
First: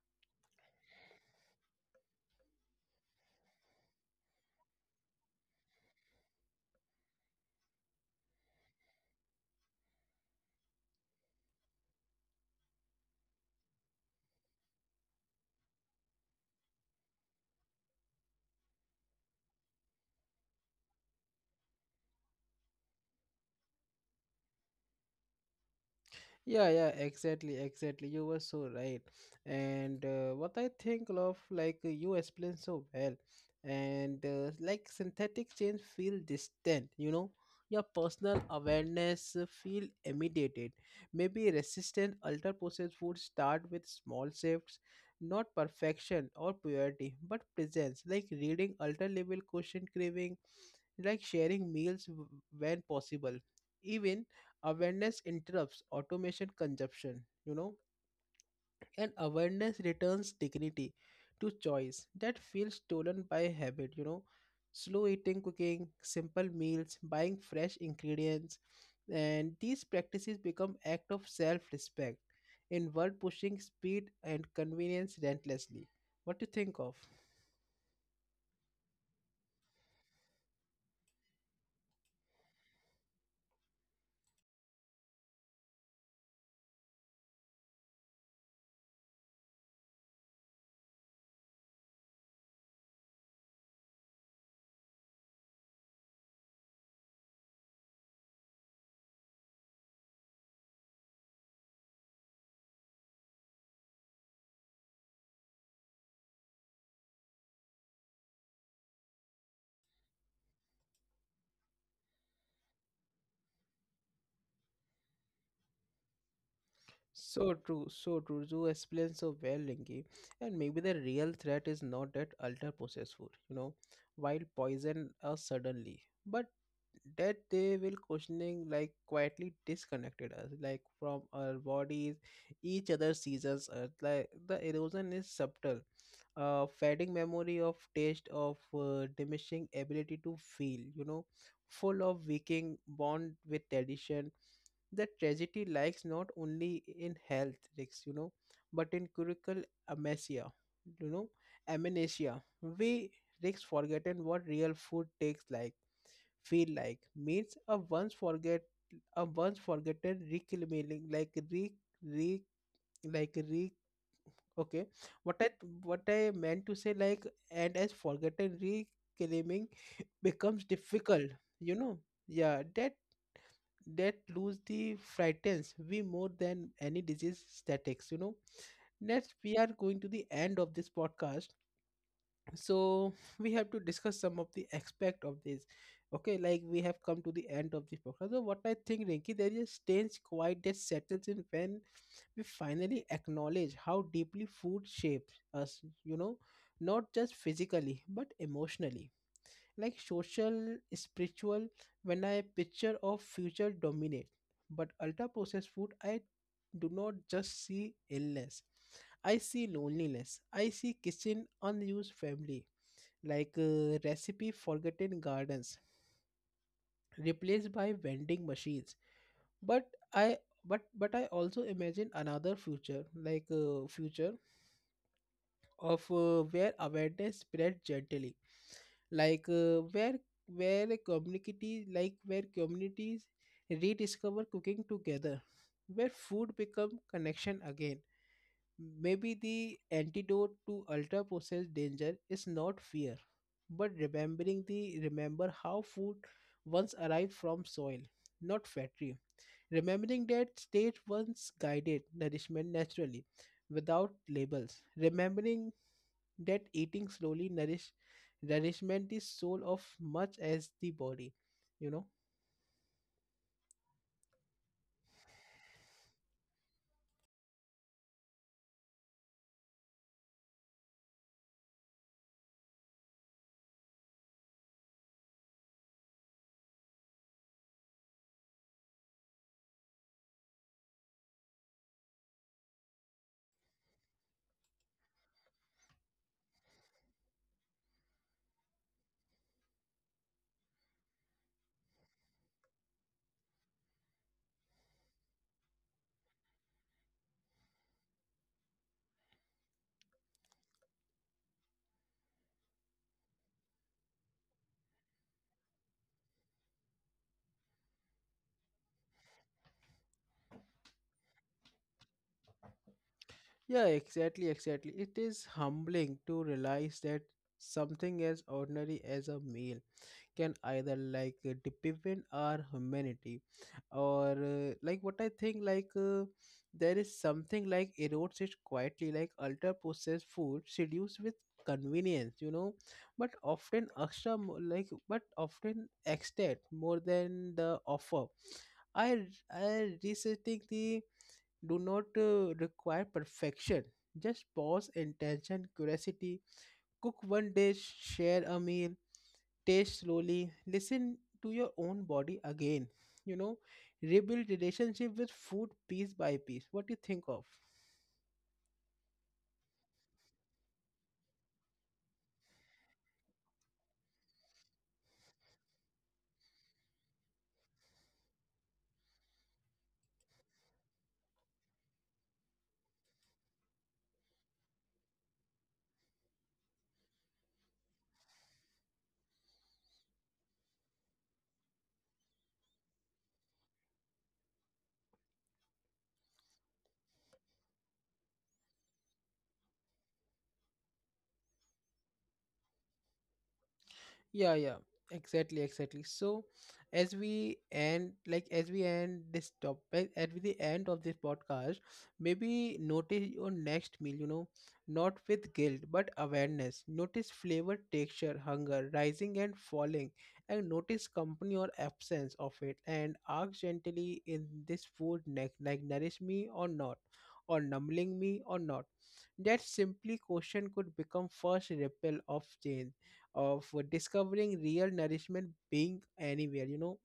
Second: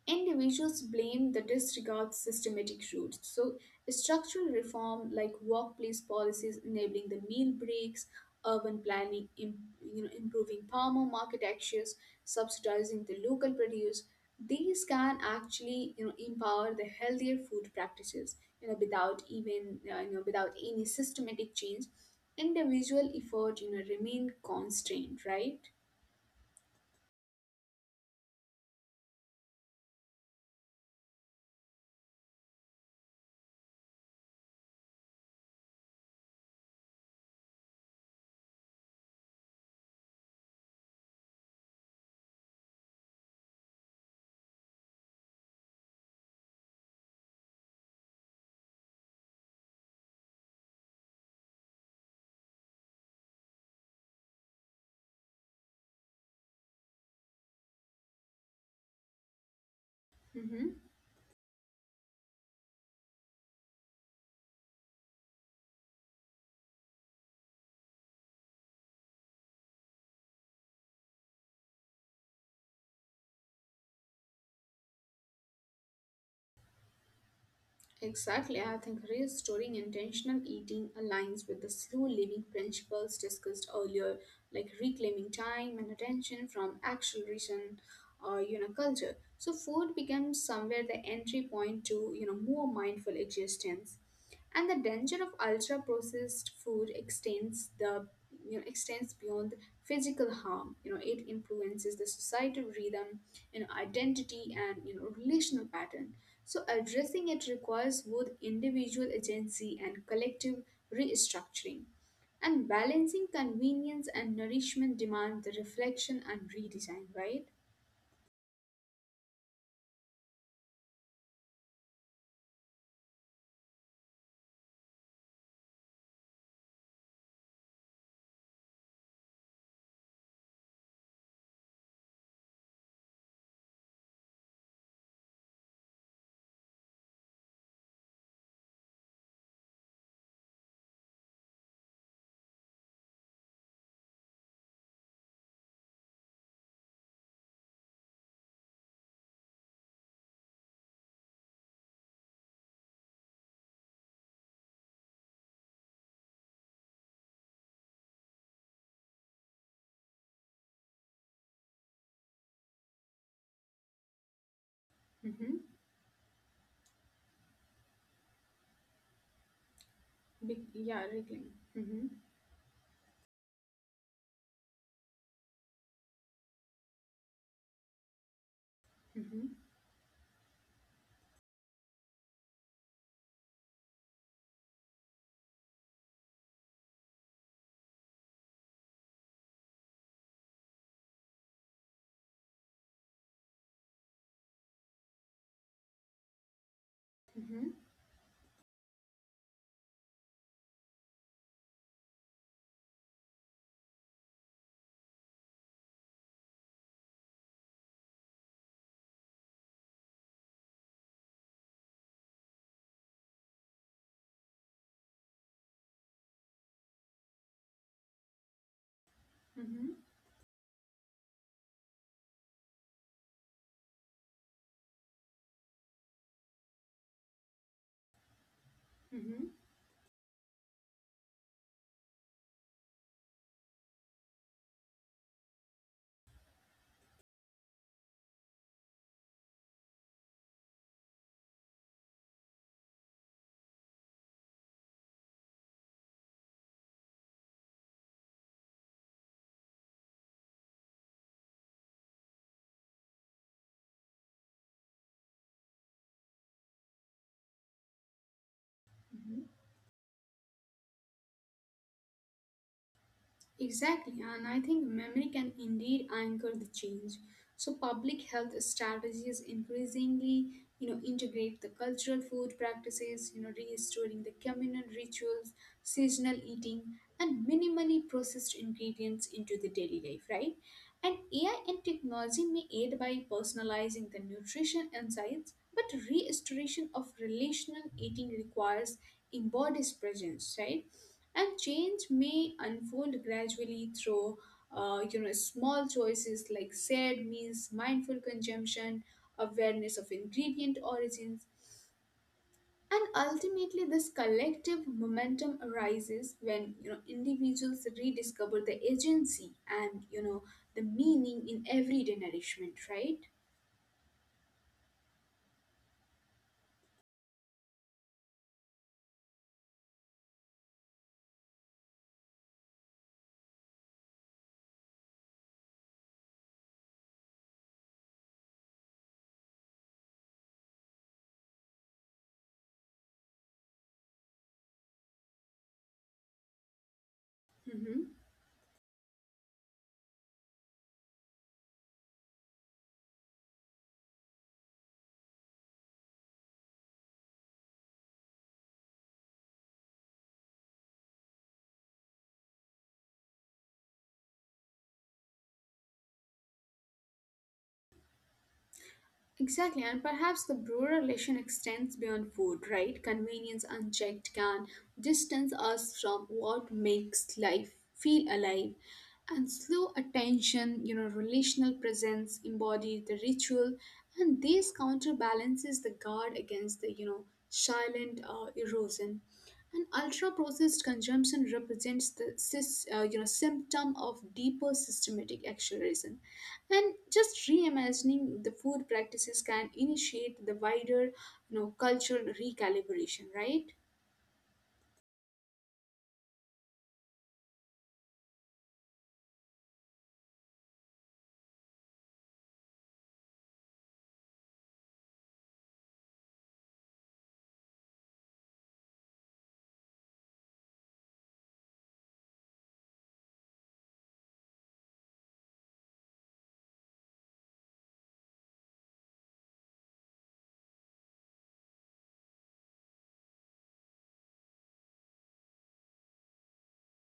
Speaker 2: individuals blame the disregard systematic roots. So, structural reform like workplace policies enabling the meal breaks, urban planning, you know, improving farmer market access, subsidizing the local produce. These can actually you know empower the healthier food practices. You know, without even without any systematic change, individual effort you know remain constrained. Right.
Speaker 1: Yeah, yeah, exactly, exactly. You were so right. And what I think of, like, you explained so well, and, like, synthetic change feel distant, you know, your personal awareness feel immediated. Maybe resistant ultra processed food start with small shifts, not perfection or purity, but presence, like reading ultra level question craving, like sharing when possible. Even awareness interrupts automation consumption, you know, and awareness returns dignity
Speaker 2: Mm-hmm.
Speaker 1: to choice that feels stolen by habit, you know. Slow eating, cooking, simple meals, buying fresh ingredients, and these practices become act of self-respect in world pushing speed and convenience relentlessly. What do you think of?
Speaker 2: Exactly, I think restoring intentional eating aligns with the slow living principles discussed earlier, like reclaiming time and attention from acceleration or you know culture. So food becomes somewhere the entry point to you know more mindful existence, and the danger of ultra processed food extends the extends beyond physical harm. You know, it influences the societal rhythm, you know, identity, and you know relational pattern. So addressing it requires both individual agency and collective restructuring, and balancing convenience and nourishment demand the reflection and redesign, right?
Speaker 1: So true, so true. You explain so well, Rinki. And maybe the real threat is not that ultra processed food, you know, while poison us suddenly, but that they will questioning like quietly disconnected us, like from our bodies, each other, seasons, earth. Like the erosion is subtle, fading memory of taste, of diminishing ability to feel, you know, full of waking bond with tradition. The tragedy lies not only in health risks, you know, but in critical amnesia, you know, We risks forgotten what real food tastes like, feel like. Means a once forget a once forgotten reclaiming like re re like re okay. What I
Speaker 2: Mm-hmm.
Speaker 1: What I meant to say, like, and as forgotten reclaiming becomes
Speaker 2: Be- yeah
Speaker 1: difficult,
Speaker 2: reclaim.
Speaker 1: you know.
Speaker 2: Mm-hmm.
Speaker 1: Yeah, that that lose the frightens we more than any disease statics, you know. Next we
Speaker 2: Mm-hmm.
Speaker 1: are going to the end of this podcast, so we have to discuss some of the aspect of this. Okay, like, we have come to the end of this podcast. So what I think, Rinki, there is a strange quiet that settles in when we finally acknowledge how deeply food shapes us, you know, not just
Speaker 2: Mm-hmm.
Speaker 1: physically but emotionally, like social, spiritual. When I picture of future dominate, but ultra processed food, I do not just see illness. I see loneliness. I see kitchen unused family, like, recipe forgotten, gardens replaced by vending machines. But
Speaker 2: Mm-hmm.
Speaker 1: I but I also imagine another future, like, future of, where awareness spread gently,
Speaker 2: Mm-hmm.
Speaker 1: like, where a community like where communities rediscover cooking together, where food become connection again. Maybe the antidote to ultra processed danger is not fear but remember how food once arrived from soil, not factory. Remembering that state once guided nourishment naturally without labels. Remembering that eating slowly nourishment the
Speaker 2: Mm-hmm.
Speaker 1: soul of much as the body, you know.
Speaker 2: Exactly, and I think memory can indeed anchor the change. So public health strategies increasingly, you know, integrate the cultural food practices, you know, restoring the communal rituals, seasonal eating, and minimally processed ingredients into the daily life, right? And AI and technology may aid by personalizing the nutrition insights, but restoration of relational eating requires embodied presence, right? And change may unfold gradually through you know small choices like shared meals, mindful consumption, awareness of ingredient origins, and ultimately this collective momentum arises when you know individuals rediscover the agency and you know the meaning in everyday nourishment, right?
Speaker 1: Yeah, exactly, exactly. It is humbling to realize that something as ordinary as a meal can either, like, deepen our humanity, or, like, what I think, like, there is something like erodes it quietly. Like ultra processed food seduced with convenience, you know, but often extra mo- like but often extent more than the offer.
Speaker 2: Mm-hmm.
Speaker 1: I i researching the do not require perfection, just pause, intention, curiosity. Cook one dish, share a meal, taste slowly, listen to your own body again, you know. Rebuild relationship with food piece by piece. What do you think of?
Speaker 2: Exactly, and perhaps the brewer relation extends beyond food, right? Convenience unchecked can distance us from what makes life feel alive. And slow attention, you know, relational presence embodies the ritual, and this counterbalances the guard against the, you know, silent erosion. And ultra-processed consumption represents the you know, symptom of deeper systematic acceleration. And just reimagining the food practices can initiate the wider, you know, cultural recalibration, right?
Speaker 1: Yeah, yeah, exactly, exactly. So, as we end this topic, at the end of this podcast, maybe notice your next meal. You know, not with guilt, but awareness. Notice flavor, texture, hunger, rising and falling, and notice company or absence of it. And ask gently, in this food, neck, like nourish me or not, or numbling me or not. That simply question could become first ripple of change, of discovering real nourishment being anywhere, you know,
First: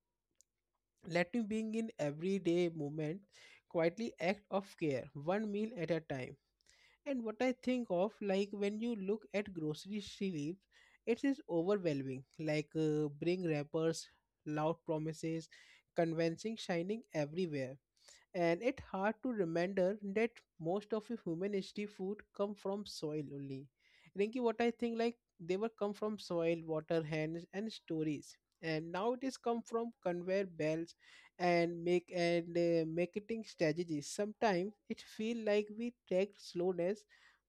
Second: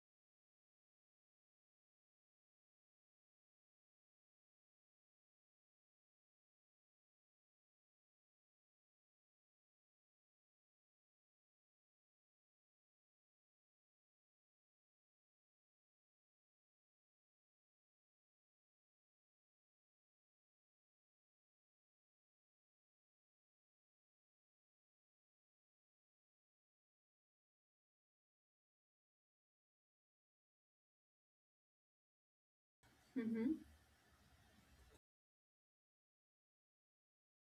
Speaker 1: letting being in everyday moment, quietly act of care one meal at a time. And what I think of, like, when you look at grocery shelves, it is overwhelming, like, bring wrappers, loud promises, convincing shining everywhere, and it's hard to remember that most of the human history food come from soil only. Rinki, what I think, like, they were come from soil, water, hands, and stories. And now it is come from conveyor belts and make and marketing
Speaker 2: Mm-hmm.
Speaker 1: strategies. Sometimes it feel like we tracked slowness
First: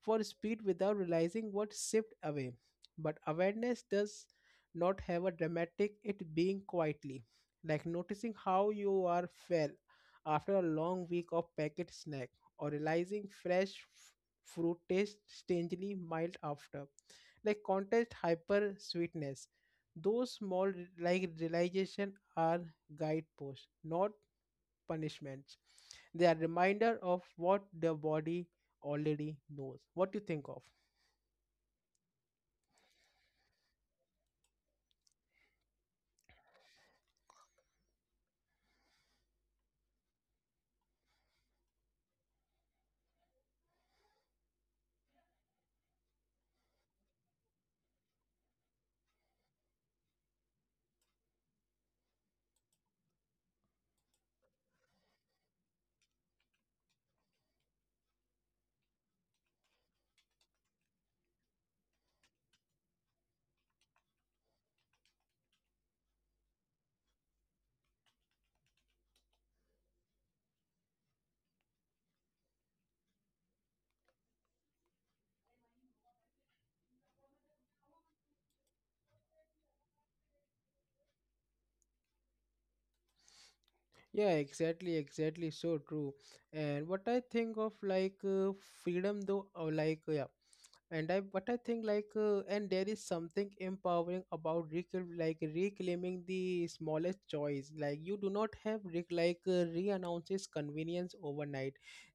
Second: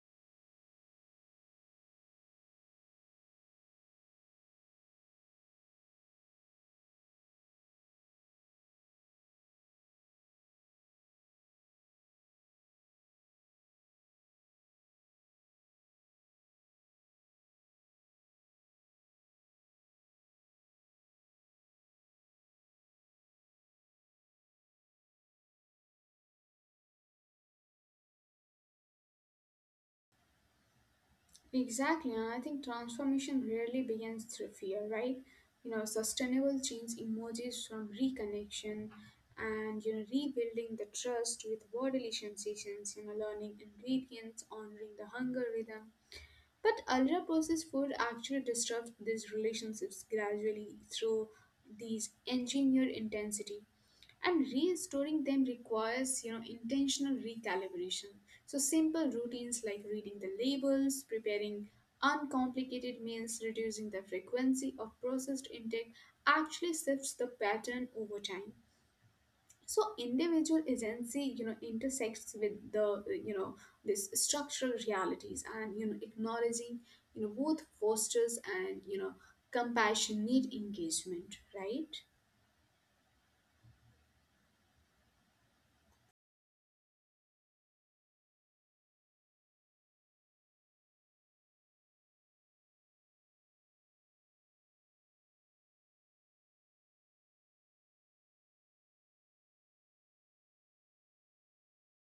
Speaker 1: for speed without realizing what shipped away. But awareness does not have a dramatic, it being quietly, like noticing how you are fair after a long week of packet snack, or realizing fruit tastes strangely mild after like contest hyper sweetness. Those small re- like realization are guideposts, not punishments. They are reminder of what the body already knows. What do you think of?
Speaker 2: Exactly, and I think transformation rarely begins through fear, right? You know, sustainable change emerges from reconnection and you know rebuilding the trust with bodily sensations, you know, learning ingredients, honoring the hunger rhythm. But ultra processed food actually disrupts these relationships gradually through these engineered intensity. And restoring them requires you know intentional recalibration. So simple routines like reading the labels, preparing uncomplicated meals, reducing the frequency of processed intake actually shifts the pattern over time. So individual agency you know intersects with the you know this structural realities, and you know acknowledging you know both fosters and you know compassionate engagement, right?
Speaker 1: Yeah, exactly, exactly, so true. And what I think of, like, freedom though, or, like, yeah. And I think, like, and there is something empowering about reclaiming the smallest choice, like you do not have re convenience overnight.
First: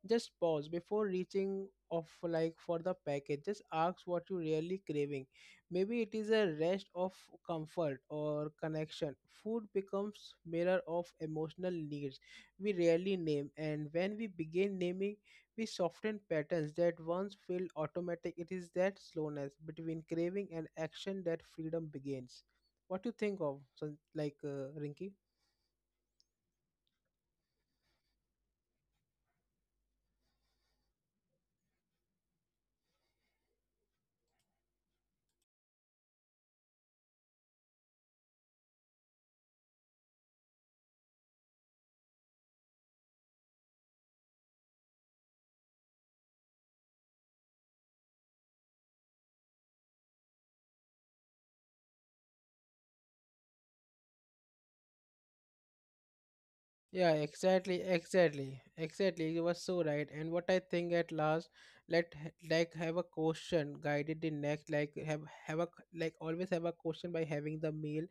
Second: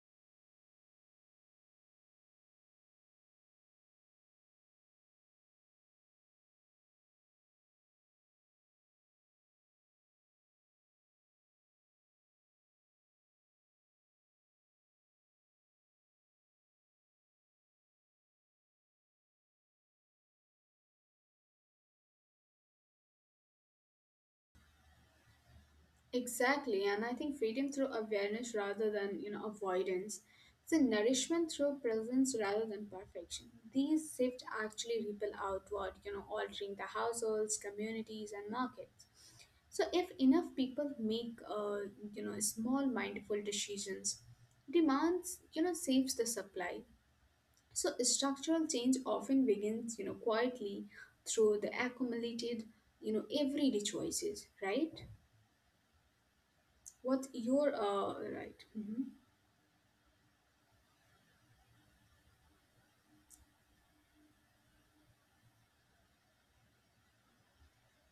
Speaker 1: Just pause before reaching of like for the package, just ask what you really craving. Maybe it is a rest of comfort or connection. Food becomes mirror of emotional needs we rarely name, and when we begin naming, we soften patterns that once felt automatic. It is that slowness between craving and action that freedom begins. What do you think of, Rinky?
Speaker 2: Exactly, and I think freedom through awareness rather than you know avoidance. It's a nourishment through presence rather than perfection. These shifts actually ripple outward, you know, altering the households, communities, and markets. So if enough people make you know small mindful decisions, demands you know saves the supply. So structural change often begins you know quietly through the accumulated you know everyday choices, right?
Speaker 1: Yeah,
Speaker 2: What you're
Speaker 1: exactly, exactly,
Speaker 2: right. Hmm.
Speaker 1: exactly. You were so right. And what I think at last, let h- like have a question guided the next, like have a c- like always have a question by having the meal,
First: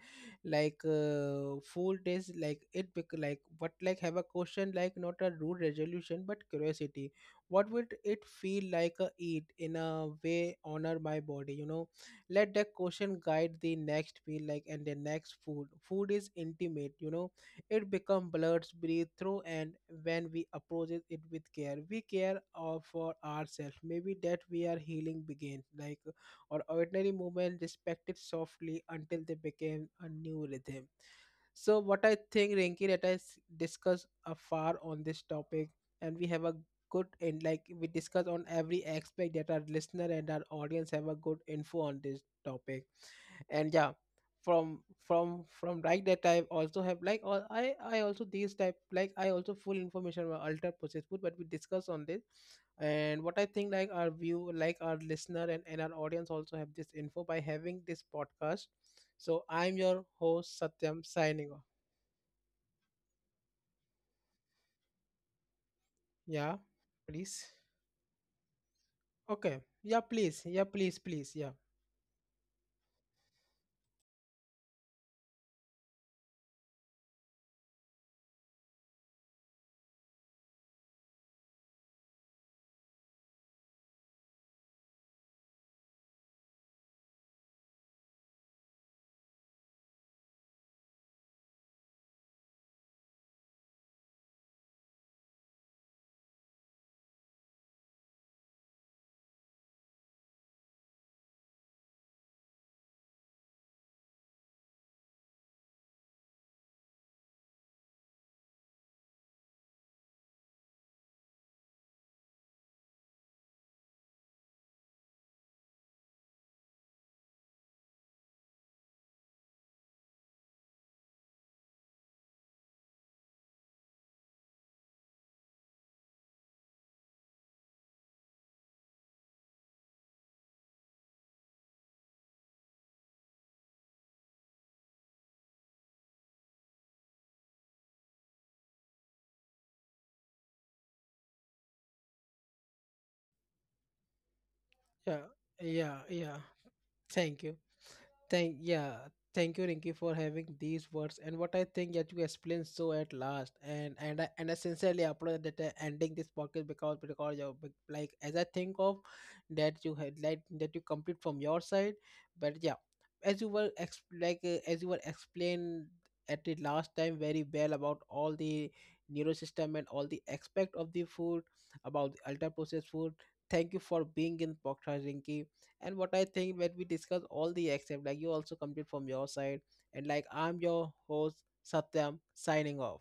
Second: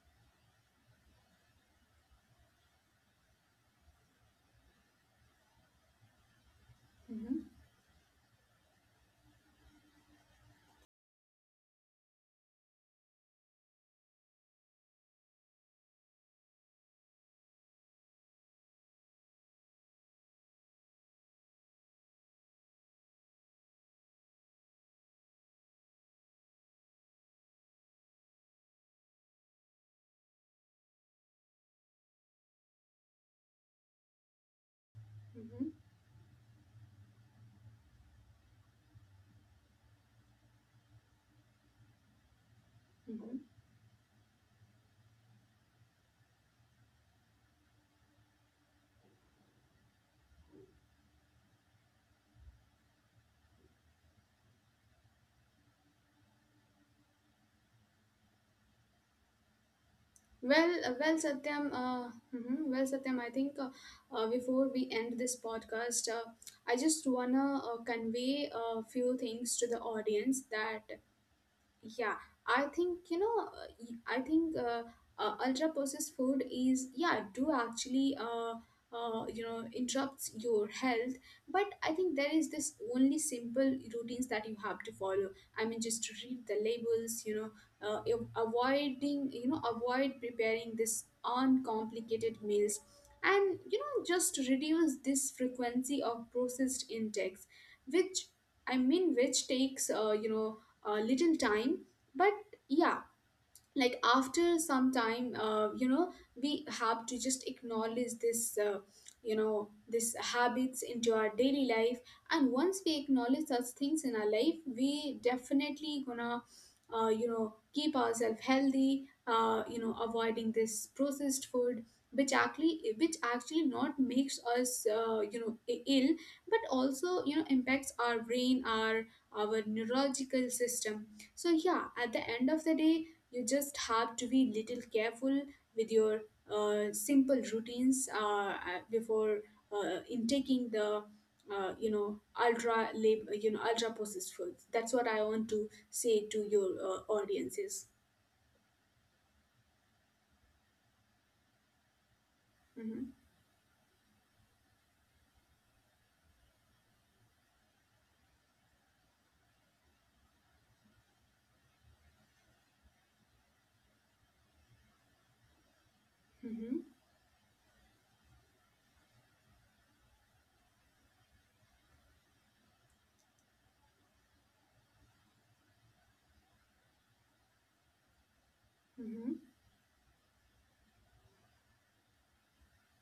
Speaker 1: like, food is like it bec- like what like have a question, like not a rude resolution but curiosity.
Speaker 2: Hmm.
Speaker 1: What would it feel like a eat in a way honor my body? You know, let the question guide the next meal, like, and the next food. Food is intimate. You know it becomes blurs breathe through, and when we approach it with care, we care, for ourselves. Maybe that we are healing begin, like our ordinary movement respected softly until they became a new rhythm. So what I think, Rinki, that discuss afar on this
Speaker 2: Hmm.
Speaker 1: topic, and we have a good, and like we discuss on every aspect, that our listener and our audience have a good info on this topic.
Speaker 2: Hmm.
Speaker 1: And yeah, from from like that I also have like all I also these type, like, I also full information about ultra processed food, but we discuss on this. And what I think, like, our view, like our listener and our audience also have this info by having this podcast. So I'm your host,
Speaker 2: Well,
Speaker 1: Satyam, signing
Speaker 2: Satyam.
Speaker 1: off.
Speaker 2: Mhm, Well, Satyam, I think before we end this podcast,
Speaker 1: Yeah,
Speaker 2: I just
Speaker 1: please.
Speaker 2: wanna convey a few things
Speaker 1: Okay,
Speaker 2: to the
Speaker 1: yeah,
Speaker 2: audience
Speaker 1: please, yeah,
Speaker 2: that.
Speaker 1: please, please, yeah.
Speaker 2: Yeah, I think you know. Y- I think Ultra processed food is yeah do actually you know interrupts your health. But I think there is this only simple routines that you have to follow. I mean, just read the labels. You know, avoiding you know avoid preparing this uncomplicated meals, and you know just reduce this frequency of processed intakes, which which takes you know little time but yeah, like after some time you know we have to just acknowledge this you know this habits into our daily life, and once we acknowledge such things in our life we definitely gonna you know keep ourselves healthy, you know avoiding this processed food which actually not makes us you know ill, but also you know impacts our brain, our neurological system. So yeah, at the end of the day you just have to be little careful with your simple routines before intaking the you know you know ultra processed foods. That's what I
Speaker 1: Yeah,
Speaker 2: want to
Speaker 1: yeah,
Speaker 2: say
Speaker 1: yeah,
Speaker 2: to your
Speaker 1: thank you.
Speaker 2: audiences.
Speaker 1: Thank yeah, thank you, Rinky, for having these words. And what I think that you explained so at
Speaker 2: Hmm.
Speaker 1: last, and I sincerely applaud that, ending this podcast, because you, like as I think of that you had, like, that you complete from your side, but yeah, as you were explained at the
Speaker 2: Hmm.
Speaker 1: last time very well about all the neurosystem and all the aspect of the food, about the ultra processed food. Thank you for being in podcast, Rinky. And what I think, when we discuss all the except, like, you also complete from your
Speaker 2: Hmm.
Speaker 1: side. And, like, I'm your host, Satyam, signing off.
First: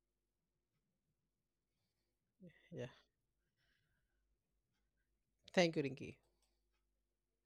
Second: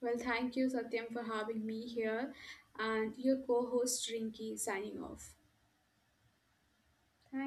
Speaker 2: Well, thank you, Satyam, for having me here,
Speaker 1: Yeah,
Speaker 2: and your co-host Rinki signing off.
Speaker 1: thank you, Rinki.
Speaker 2: Thank